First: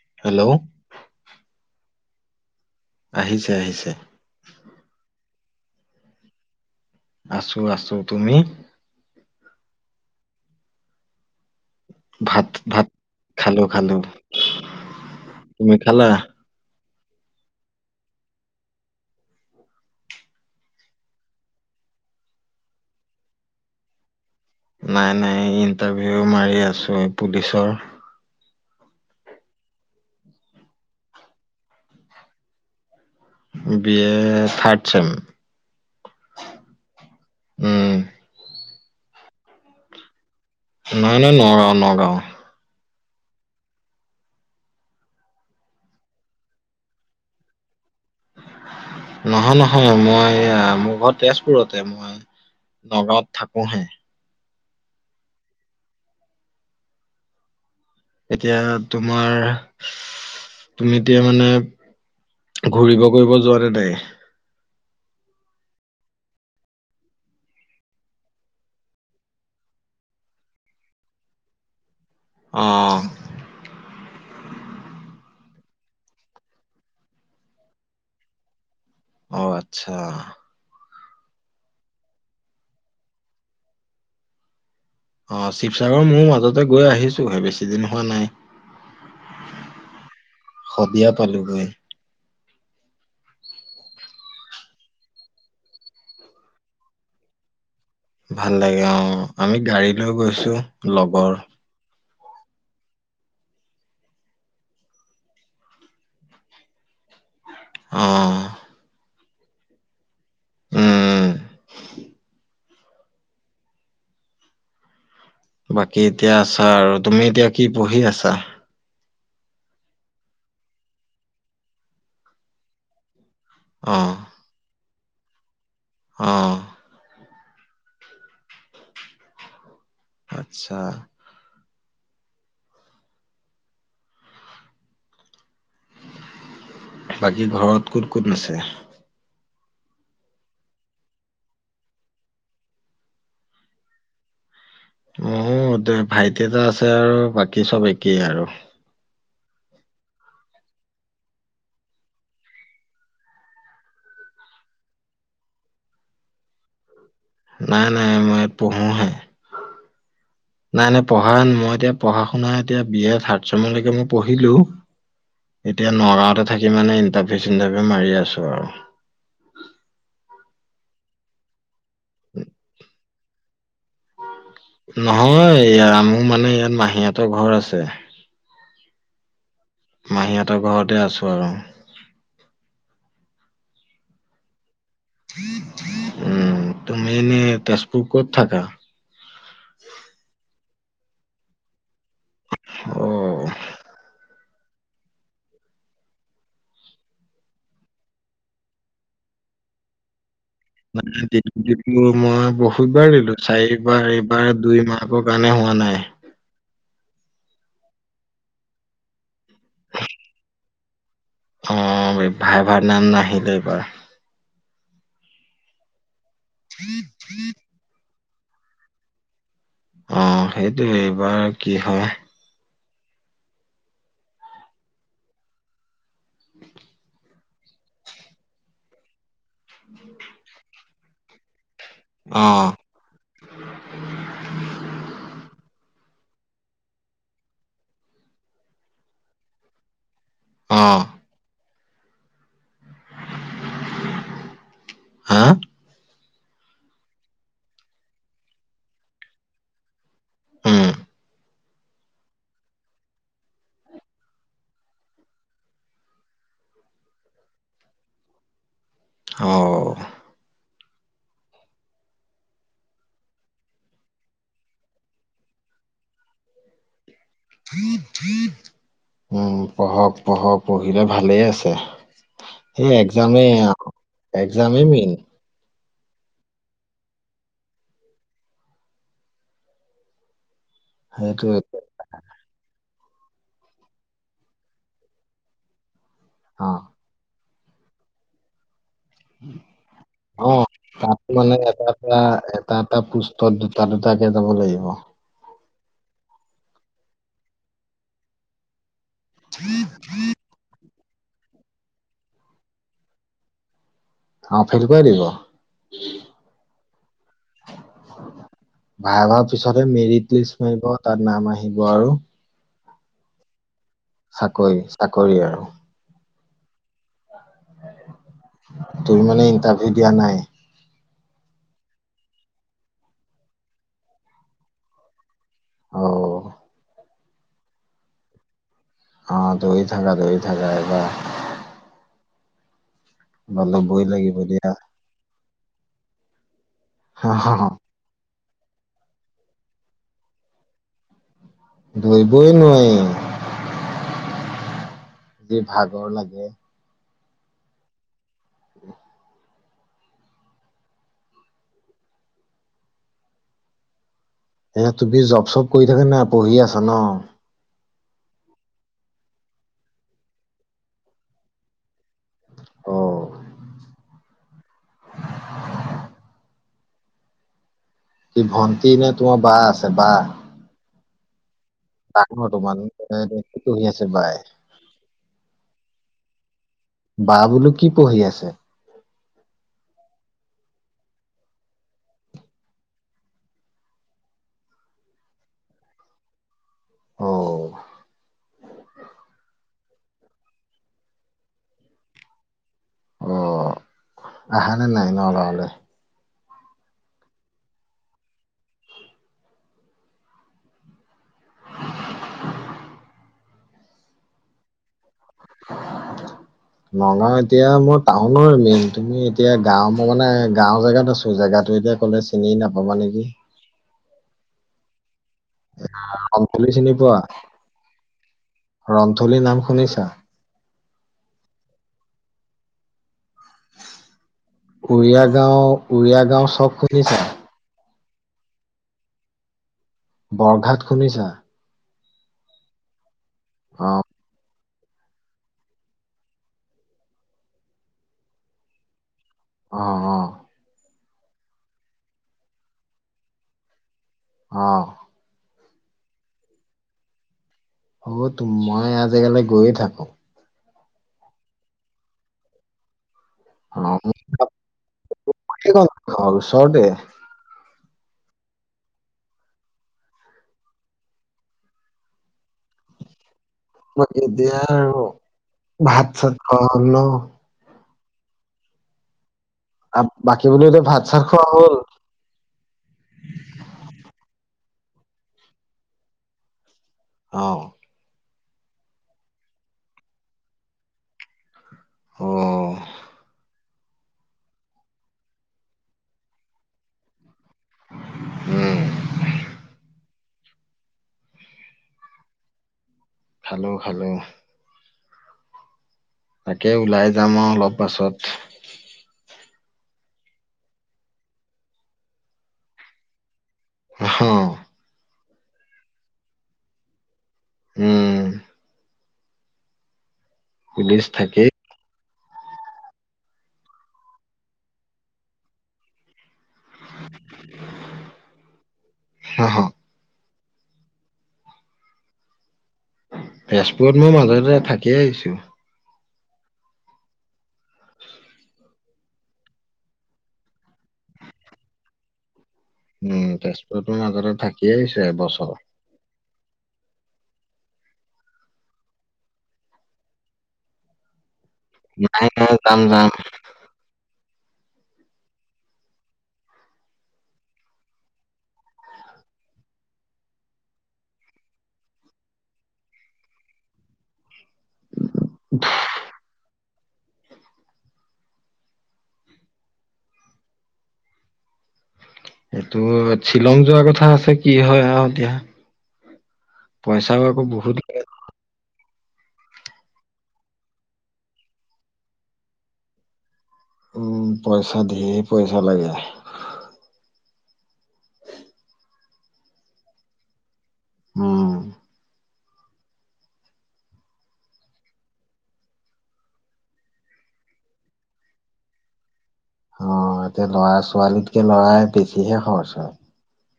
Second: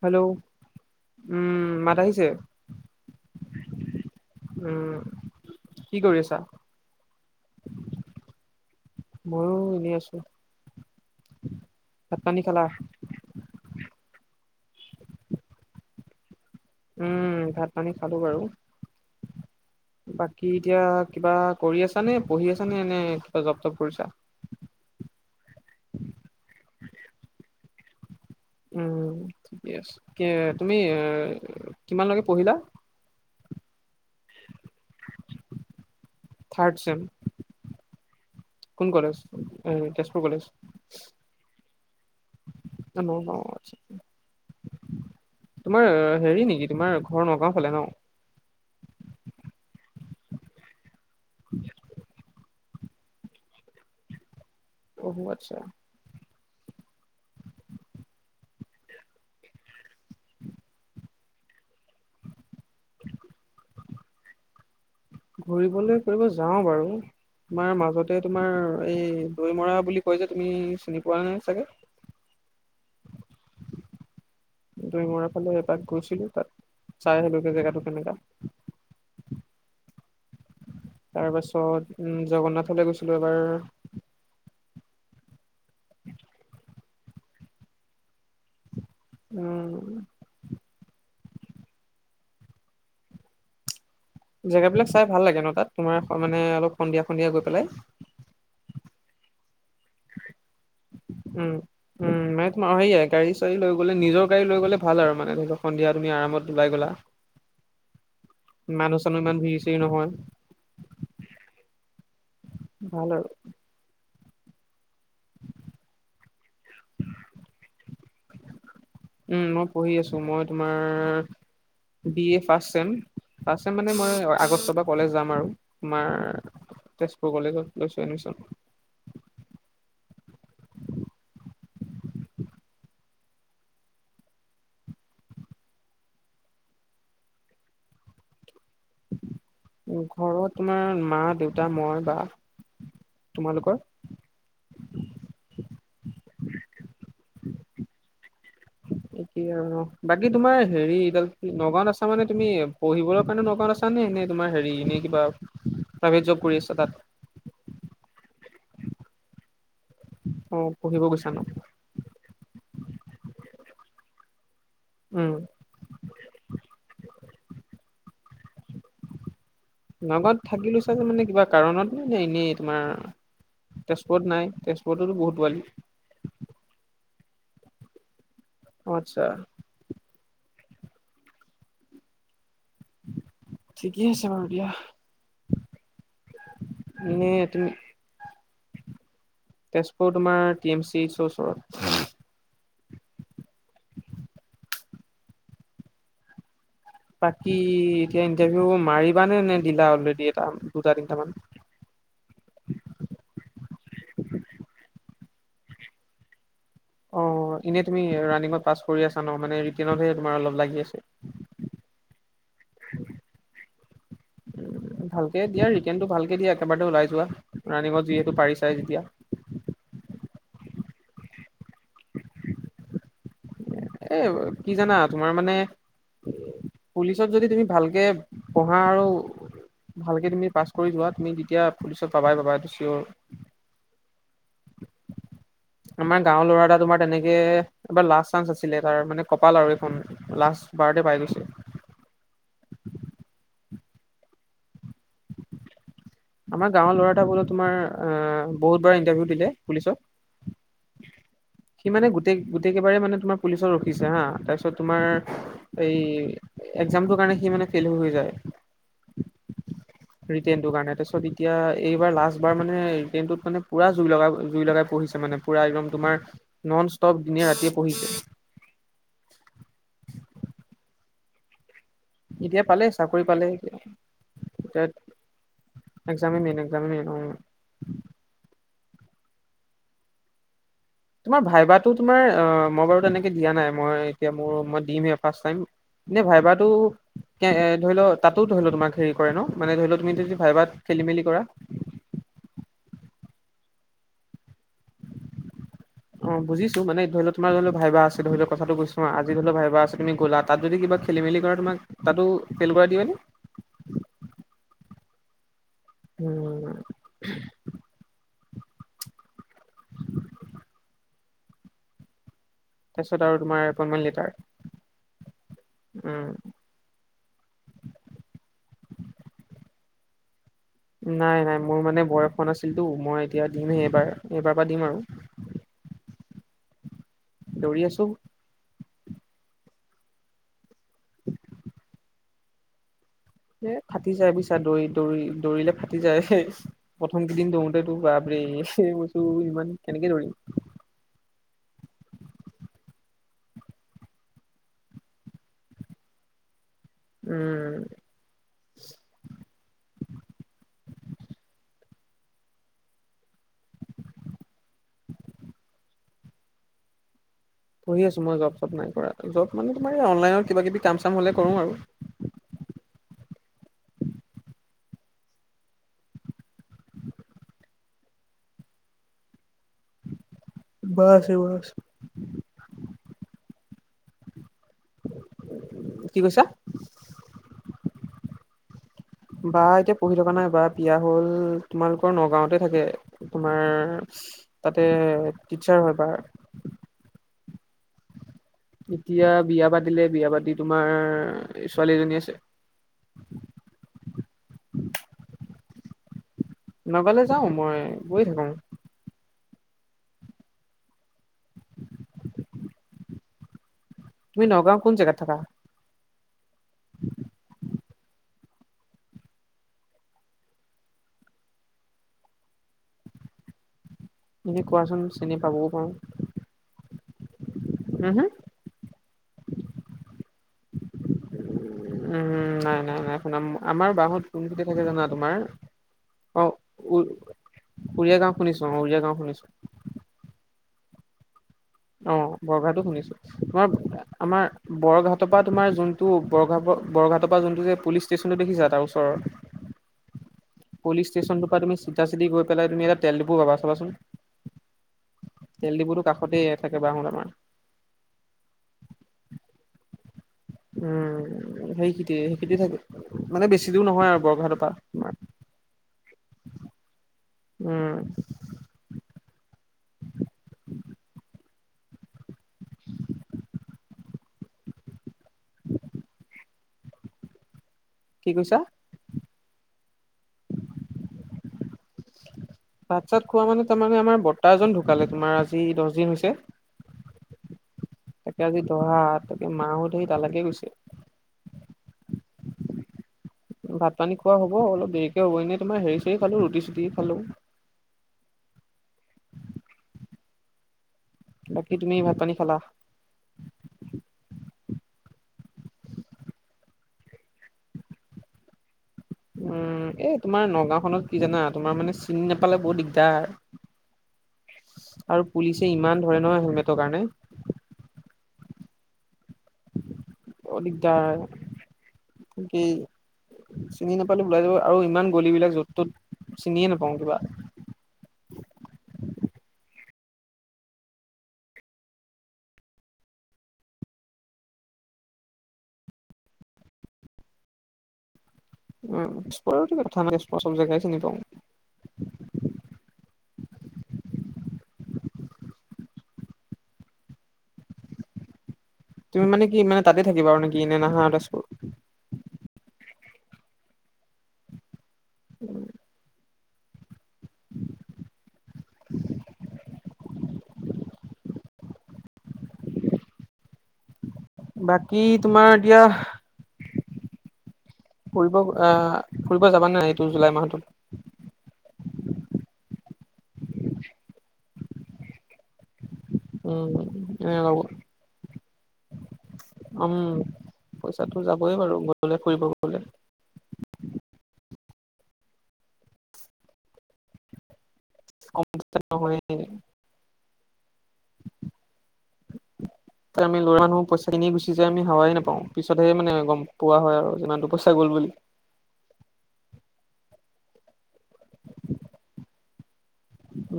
Hello, hello উম, মাত আহিছে? আহিছে, আহিছে। উম, কি কৰি আছা? আছো, আছো। তুমি? ময়ো এনে আছো। পানী ভাত খালা ভাত খালো, খালো। তুমি খালা? উম, ভাত-পানী খালো বাৰু। বাকী এতিয়া কিবা কৰি আছা নে? পঢ়ি আছা নে নে কিবা জব-তপ কৰিছা? নাই, নাই ইণ্টাৰভিউ মাৰি আছো এই পুলিচৰ। উম, ঠিকেই আছে। এ তুমি এ কিমানলৈকে পঢ়িলা? B A third sem. Third sem? উম। কোন কলেজ? এ তেজপুৰ কলেজ? নাই, নাই নগাঁও নগাঁও। নগাঁও আটছা। তোমাৰ হেৰি নেকি? তোমাৰ ঘৰ নগাঁও ফালে ন? নহয়, নহয়। মই এইয়া মোৰ ঘৰ তেজপুৰতে। মই নগাঁৱত থাকো হে। অ, আচ্ছা। এতিয়া তোমাৰ তুমি এতিয়া মানে ঘূৰিব কৰিব যোৱা নে নাই? ঘূৰিবলে কৰিব যাও বাৰু। তোমাৰ মাজতে তোমাৰ এই দৈ মৰা বুলি কয় যে তুমি চিনি পোৱা নে চাগে? [inaudible] অ, দুই মৰা ফালে এবাক গৈছিলো তাত চাই আহিলো জেগাটো কেনেকা। অ, আচ্ছা। তাৰ পাছত উম, জগন্নাথলৈ গৈছিলো এবাৰ। অ, শিৱসাগৰ মোৰ মাজতে গৈ আহিছোহে বেছি দিন হোৱা নাই। উম, শদিয়া পালোগৈ। জেগাবিলাক চাই ভাল লাগে ন তাত তোমাৰ মানে অলপ সন্ধিয়া সন্ধিয়া গৈ পেলাই। ভাল লাগে অ আমি গাড়ী লৈ গৈছো লগৰ। উম উম, মে তমাৰে গাড়ী চাৰি লৈ গলে নিজৰ গাড়ী লৈ গলে ভাল আৰু মানে ধৰি লক সন্ধিয়া তুমি আৰামত ওলাই গলা। অ মানুহ চানুহ ইমান ভিৰ চিৰ নহয়। উম উম, ভাল আৰু বাকী এতিয়া আছা আৰু তুমি এতিয়া কি পঢ়ি আছা। উম, মই পঢ়ি আছো মই তোমাৰ B A first sem. First sem মানে অ মই আগষ্টৰ পৰা কলেজ যাম আৰু তোমাৰ অ তেজপুৰ কলেজত লৈছো এডমিশন। আচ্ছা। বাকী ঘৰত কোন কোন আছে। মোৰ ঘৰত তোমাৰ মা দেউতা মই বা। তোমালোকৰ? অ দু ভাইটি এটা আছে আৰু বাকী চব একেই আৰু এতিয়া বাকী তোমাৰ হেৰি এডাল নগাঁওত আছা মানে তুমি পঢ়িবলৈ কাৰণে নগাঁওত আছা। মানে এনেই তোমাৰ হেৰি এনে কিবা প্ৰাইভেট জব কৰি আছা তাত। নাই নাই মই ইয়াত পঢ়োহে অ নাই নাই পঢ়িব গৈছা পঢ়া ন মই এতিয়া। পঢ়া শুনা এতিয়া বিয়ে থাৰ্ড চেমলৈকে মই পঢ়িলো। উম। এতিয়া নগাঁওতে থাকি মানে ইণ্টাৰভিউ চিণ্টাৰভিউ মাৰি আছো আৰু নগাঁওত থাকিলো ছাগে মানে কিবা কাৰণত ন নে এনেই তোমাৰ তেজপুৰত নাই। তেজপুৰতোতো বহুত পোৱালি নহয় মোৰ মানে ইয়াত মাহীতৰ ঘৰ আছে। আচ্ছা। মাহীহঁতৰ ঘৰতে আছো আৰু ঠিকেই আছে বাৰু দিয়া। উম, তুমি মানে এনেই এটো, তেজপুৰ ক'ত থাকা? তেজপুৰ তোমাৰ টি এম চিএচৰ ওচৰত। উম, [inaudible] বাকী এতিয়া ইণ্টাৰভিউ মাৰিবানে নে দিলা অলৰেডি এটা। দুটা তিনিটামান [unintelligible] যিটো মই বহুতবাৰ দিলো চাৰিবাৰ এইবাৰ দুই মাহৰ কাৰণে হোৱা নাই। অ এনেই তুমি ৰানিঙত পাছ কৰি আছা ন মানে ৰিটনতে তোমাৰ অলপ লাগি আছে। অ ভাই ভাৰ নাম নাহিলে এইবাৰ। ভালকে দিয়া ৰিটেন টো ভালকে দিয়া একেবাৰে ওলাই যোৱা ৰাণিঙত যিহেতু পাৰি চাই যেতিয়া। অ সেইটোয়ে এইবাৰ কি, হয়। এ কি জানা তোমাৰ মানে পুলিচত যদি তুমি। ভালকে পঢ়া আৰু ভালকে তুমি পাছ কৰি যোৱা তুমি যেতিয়া। পুলিচত পাবাই পাবা অ', এইটো চিয়ৰ। আমাৰ গাওৰ ল'ৰা এটা তোমাৰ তেনেকে এবাৰ লাষ্ট চানস আছি লে তাৰ মানে কপাল আৰু এইখন লাষ্ট অ', বাৰডে পাই গৈছে। হা? আমাৰ গাঁৱৰ ল'ৰা এটা বোলে তোমাৰ বহুত বাৰ ইণ্টাৰভিউ দিলে পুলিচত। উম, সি মানে গোটেই গোটেইকেবাৰে মানে তোমাৰ পুলিচত ৰখিছে হা তাৰপিছত তোমাৰ। এই একজামটোৰ কাৰণে সি মানে ফেইল হৈ হৈ যায়। অঁহ। ৰিটেণটোৰ কাৰণে তাৰপিছত এতিয়া এইবাৰ লাষ্ট বাৰ মানে ৰিটেণটোত মানে পুৰা জুই লগ জুই লগাই পঢহিছে মানে। পুৰা একদম তোমাৰ নন ষ্টপ দিনে ৰাতিয়ে পঢ়িছে। উম পঢ়ক পঢ়ক পঢ়িলে ভালে আছে। এতিয়া পালে সেই চাকৰি পালে একজামেয় একজামে main. Exam main exam main অ তোমাৰ সেইটোৱে ভাইবাটো তোমাৰ মই বাৰু তেনেকে দিয়া নাই মই এতিয়া মোৰ মই দিম হে ফাষ্ট টাইম। নে ভাইবাটো অ'। এ এ ধৰি ল তাতো ধৰি ল তোমাক হেৰি। কৰে ন মানে ধৰি লও তুমি যদি ভাইবাট খেলি মেলি কৰা। এয়া এটা এটা পুষ্টত দুটা দুটাকে যাব লাগিব। অ বুজিছো মান ধৰি লও তোমাৰ ধৰি ল ভাইবাৰ আছে ধৰি লও কথাটো কৈছো অ আজি ধৰি লওক ভবা আছে তুমি গ'লা তাত যদি কিবা খেলি মেলি কৰা তোমাক তাতো ফেল কৰাই দিয়ে নে। অ ফেল কৰাই দিব। উম। ভাইবাৰৰ পিছতহে মেৰিট লিষ্ট মাৰিব তাত নাম আহিব আৰু। তাৰপিছত আৰু তোমাৰ এপইনমেন্ট লেট চাকই চাকৰি আৰু। উম। তুমি মানে ইণ্টাৰভিউ দিয়া নাই। নাই নাই মোৰ মানে বয়স হোৱা নাছিলটো, মই এতিয়া দিমহে এইবাৰ এইবাৰ পৰা দিম আৰু। অ দৌৰি আছো। অ দৌৰি থাকা দৌৰি থাকা এইবাৰ এইবাৰ এ ল'বই ফাটি যায় লাগিব বুজিছা দিয়া দৌৰি দৌৰি দৌৰিলে ফাটি যায় প্ৰথম কেইদিন দৌৰোতে দুবাব ব্ৰে মই কৈছো ইমান কেনেকে দৌৰিম ধৰিবই নোৱাৰি। যি ভাগৰ লাগে। উম। এয়া তুমি জব চব কৰি থাকা না পঢ়ি আছা ন। পঢ়ি আছো মই জব চব নাই কৰা জব মানে তোমাৰ অনলাইনত কিবা কিবি কাম চাম হ'লে কৰো আৰু। অ'। কি ভন্টি নে তোমাৰ বা আছে বা। বা বা আছে। তাকনো তোমালেকে কি পঢ়ি আছে বাই। [unintelligible] কি কৈছা? বা বোলো কি পঢ়ি আছে? বা এতিয়া পঢ়ি থকা নাই বা বিয়া হল, তোমালোকৰ নগাঁওতে থাকে। তোমাৰ তাতে টিচাৰ হয় বা। অ এতিয়া বিয়া পাতিলে বিয়া পাতি তোমাৰ ছোৱালী এজনী আছে। অ আহা নে নাই নগাওঁ‌ লে নগাওঁলে যাওঁ মই গৈ থাকো। তুমি নগাওঁ কোন জাগাত থাকা? নগাওঁ এতিয়া মই টাউ নৰ মেইন তুমি এতিয়া গাঁও মই মানে গাওঁ জেগাত আছো জেগাটো এতিয়া কলে চিনি নাপাবা নেকি। এনেই কোৱাচোন চিনি পাবও পাওঁ। আমখুলি চিনি পোৱা? হো হো ৰন্থলী নাম শুনিছা? উম নাই নাই নাই শুনাম আমাৰ বা হত তুমি যদি থাকে জানা উৰিয়া তোমাৰ, গাঁও উৰিয়া গাঁও অ' চক উ শুনিছা? উৰিয়া গাওঁ শুনিছো অ' উৰিয়া গাওঁ শুনিছো। বৰঘাট শুনিছা? অ' বৰঘাত শুনিছো। অ' তোমাৰ আমাৰ বৰঘাটৰ পৰা তোমাৰ যোনটো বৰ বৰঘাটৰ পৰা যোনটো যে পুলিচ ষ্টেচনটো দেখিছা, তাৰ ওচৰৰ? অ' অ'। পুলিচ ষ্টেচনটো পৰা তুমি চিধা চি গৈ পেলাই তুমি এটা তেল দীপু পাবা চাবাচোন। অ'। তেল দিপুটোৰ কাষতেই থাকে বা হত আমাৰ। অ' টো, মই এয়া জেগালে গৈয়ে থাকো। উম সেইখিনি সেইখিনিতে থাকে। মানে বেছি অ' দূৰ নহয় মোৰ আৰু বৰঘাটৰ পৰা, [unintelligible] সেইকণ ঘৰ ওচৰতে। উম। বৰ দিগদাৰ আৰু, ভাত চাত খোৱা হল ন? কি কৈছা? বাকি বোলো এতিয়া ভাত চাত খোৱা হ'ল? ভাত চাত খোৱা মানে তাৰমানে আমাৰ বৰ্তা এজন ঢুকালে, তোমাৰ আজি দহ দিন হৈছে। অ'হ। তাকে আজি দহ, তাকে মাঁ তালাকে গৈছে। অ'হ। ভাত পানী খোৱা হ'ব, অলপ দেৰিকে হব এনেই তোমাৰ হেৰি চেৰি খালো, ৰুটি চুটি খালোঁ। উম। বাকী তুমি ভাত পানী খালা? খালোঁ খালোঁ। তাকে ওলাই যাম আৰু অলপ পাছত। উম, এই তোমাৰ নগাঁওখনত কি জানা, তোমাৰ মানে চিনি নোপালে বহুত দিগদাৰ। [unintelligible] আৰু পুলিচে ইমান ধৰে নহয়, হেলমেটৰ কাৰণে। উম। বৰ পুলিচ দিগদাৰ। থাকেই কি, চিনি নাপালে ওলাই যাব, আৰু ইমান গলিবিলাক য'ত ত'ত। চিনিয়ে নাপাওঁ কিবা। অ, হ। তেজপুৰত মই মাজতে থাকি আহিছোঁ। উম, তেজপুৰ বুলি কথা নাই চব জাগাই চিনি পাওঁ। উম, তেজপুৰত মই মাজতে থাকি আহিছোঁ এবছৰ। তুমি মানে কি মানে তাতে থাকিবা আৰু নেকি নে নাহা আৰু তেজপুৰ? নাই নাই, যাম যাম। [unintelligible] বাকী তোমাৰ এতিয়া ফুৰিব আ ফুৰিব যাবা নাই এইটো জুলাই মাহটোত? এইটো শ্বিলং যোৱা কথা আছে কি হয় আৰু‌ এতিয়া। উম, পইচাও এনেই আকৌ লগ বহুত উম, পইচাটো যাবই বাৰু ফুৰিব গলে। উম, পইচা ধেৰ পইচা লাগে। কম পইচাত নহয়গে। উম। [inaudible] আমি ল'ৰা মানুহ পইচা কেনি গুচি যায় আমি হাৱাই নাপাওঁ পিছতহে মানে গম পোৱা হয় আৰু যিমানটো পইচা গ'ল বুলি। অ এতিয়া ল'ৰা ছোৱালীতকে লৰাই বেছিহে খৰচ হয়।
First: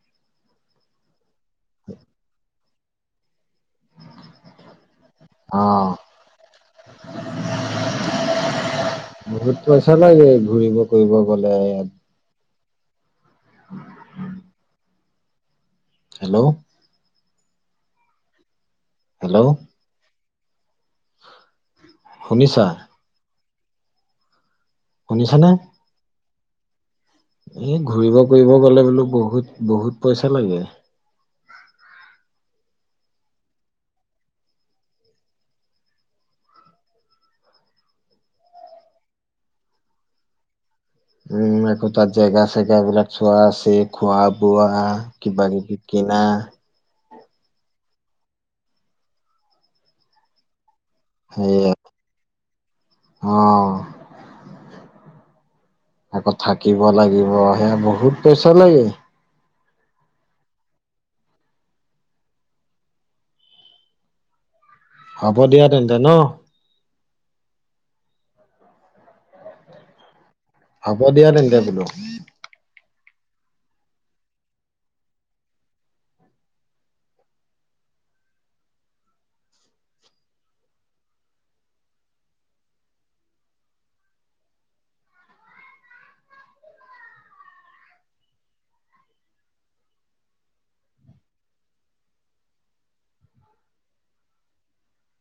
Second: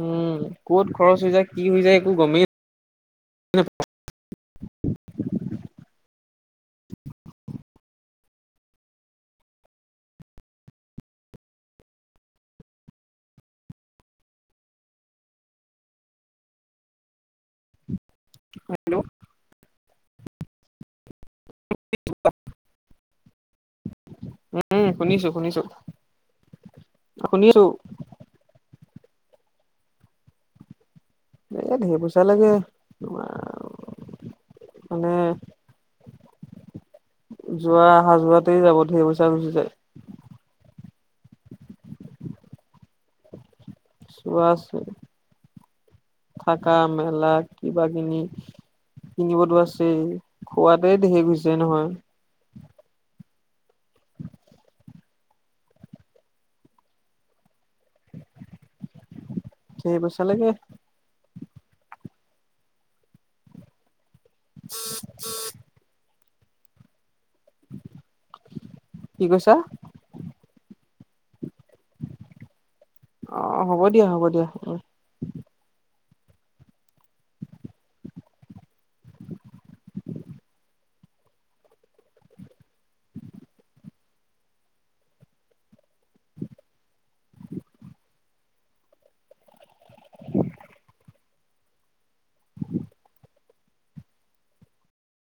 উম, ক'ত খৰচ হৈ যায় কি হৈ যায় একো গমেই অ। বহুত পইচা লাগে ঘূৰিব কৰিব গ'লে। [inaudible] হেল্ল'! হেল্ল'! হেল্ল'! শুনিছা? উম, শুনিছোঁ শুনিছানে শুনিছোঁ। এই ঘূৰিব ফুৰিব গ'লে বোলো বহুত - বহুত পইচা লাগে। এ ঢেৰ পইচা লাগে তোমাৰ মানে যোৱা আহা যোৱাতেই যাব ধেৰ পইচা গুচি যায়। উম, একো তাত‌ জেগা চেগা এইবিলাক চোৱা আছেই। খোৱা চোৱা বোৱা কিবা কিবি কিনা। থকা মেলা কিবা কিনি কিনিবতো আছেই। খোৱাতেই ধেৰ গুছি যায় সেয়া নহয়। অ। [inaudible] আকৌ থাকিব লাগিব, সেয়া বহুত পইচা লাগে। ধেই পই চা লাগে। [inaudible] হ'ব দিয়া তেন্তে ন। কি কৈছা? হ'ব দিয়া তেন্তে বোলো। অ', ‌‌ হ'ব দিয়া, হ'ব দিয়া। [unintelligible] [inaudible]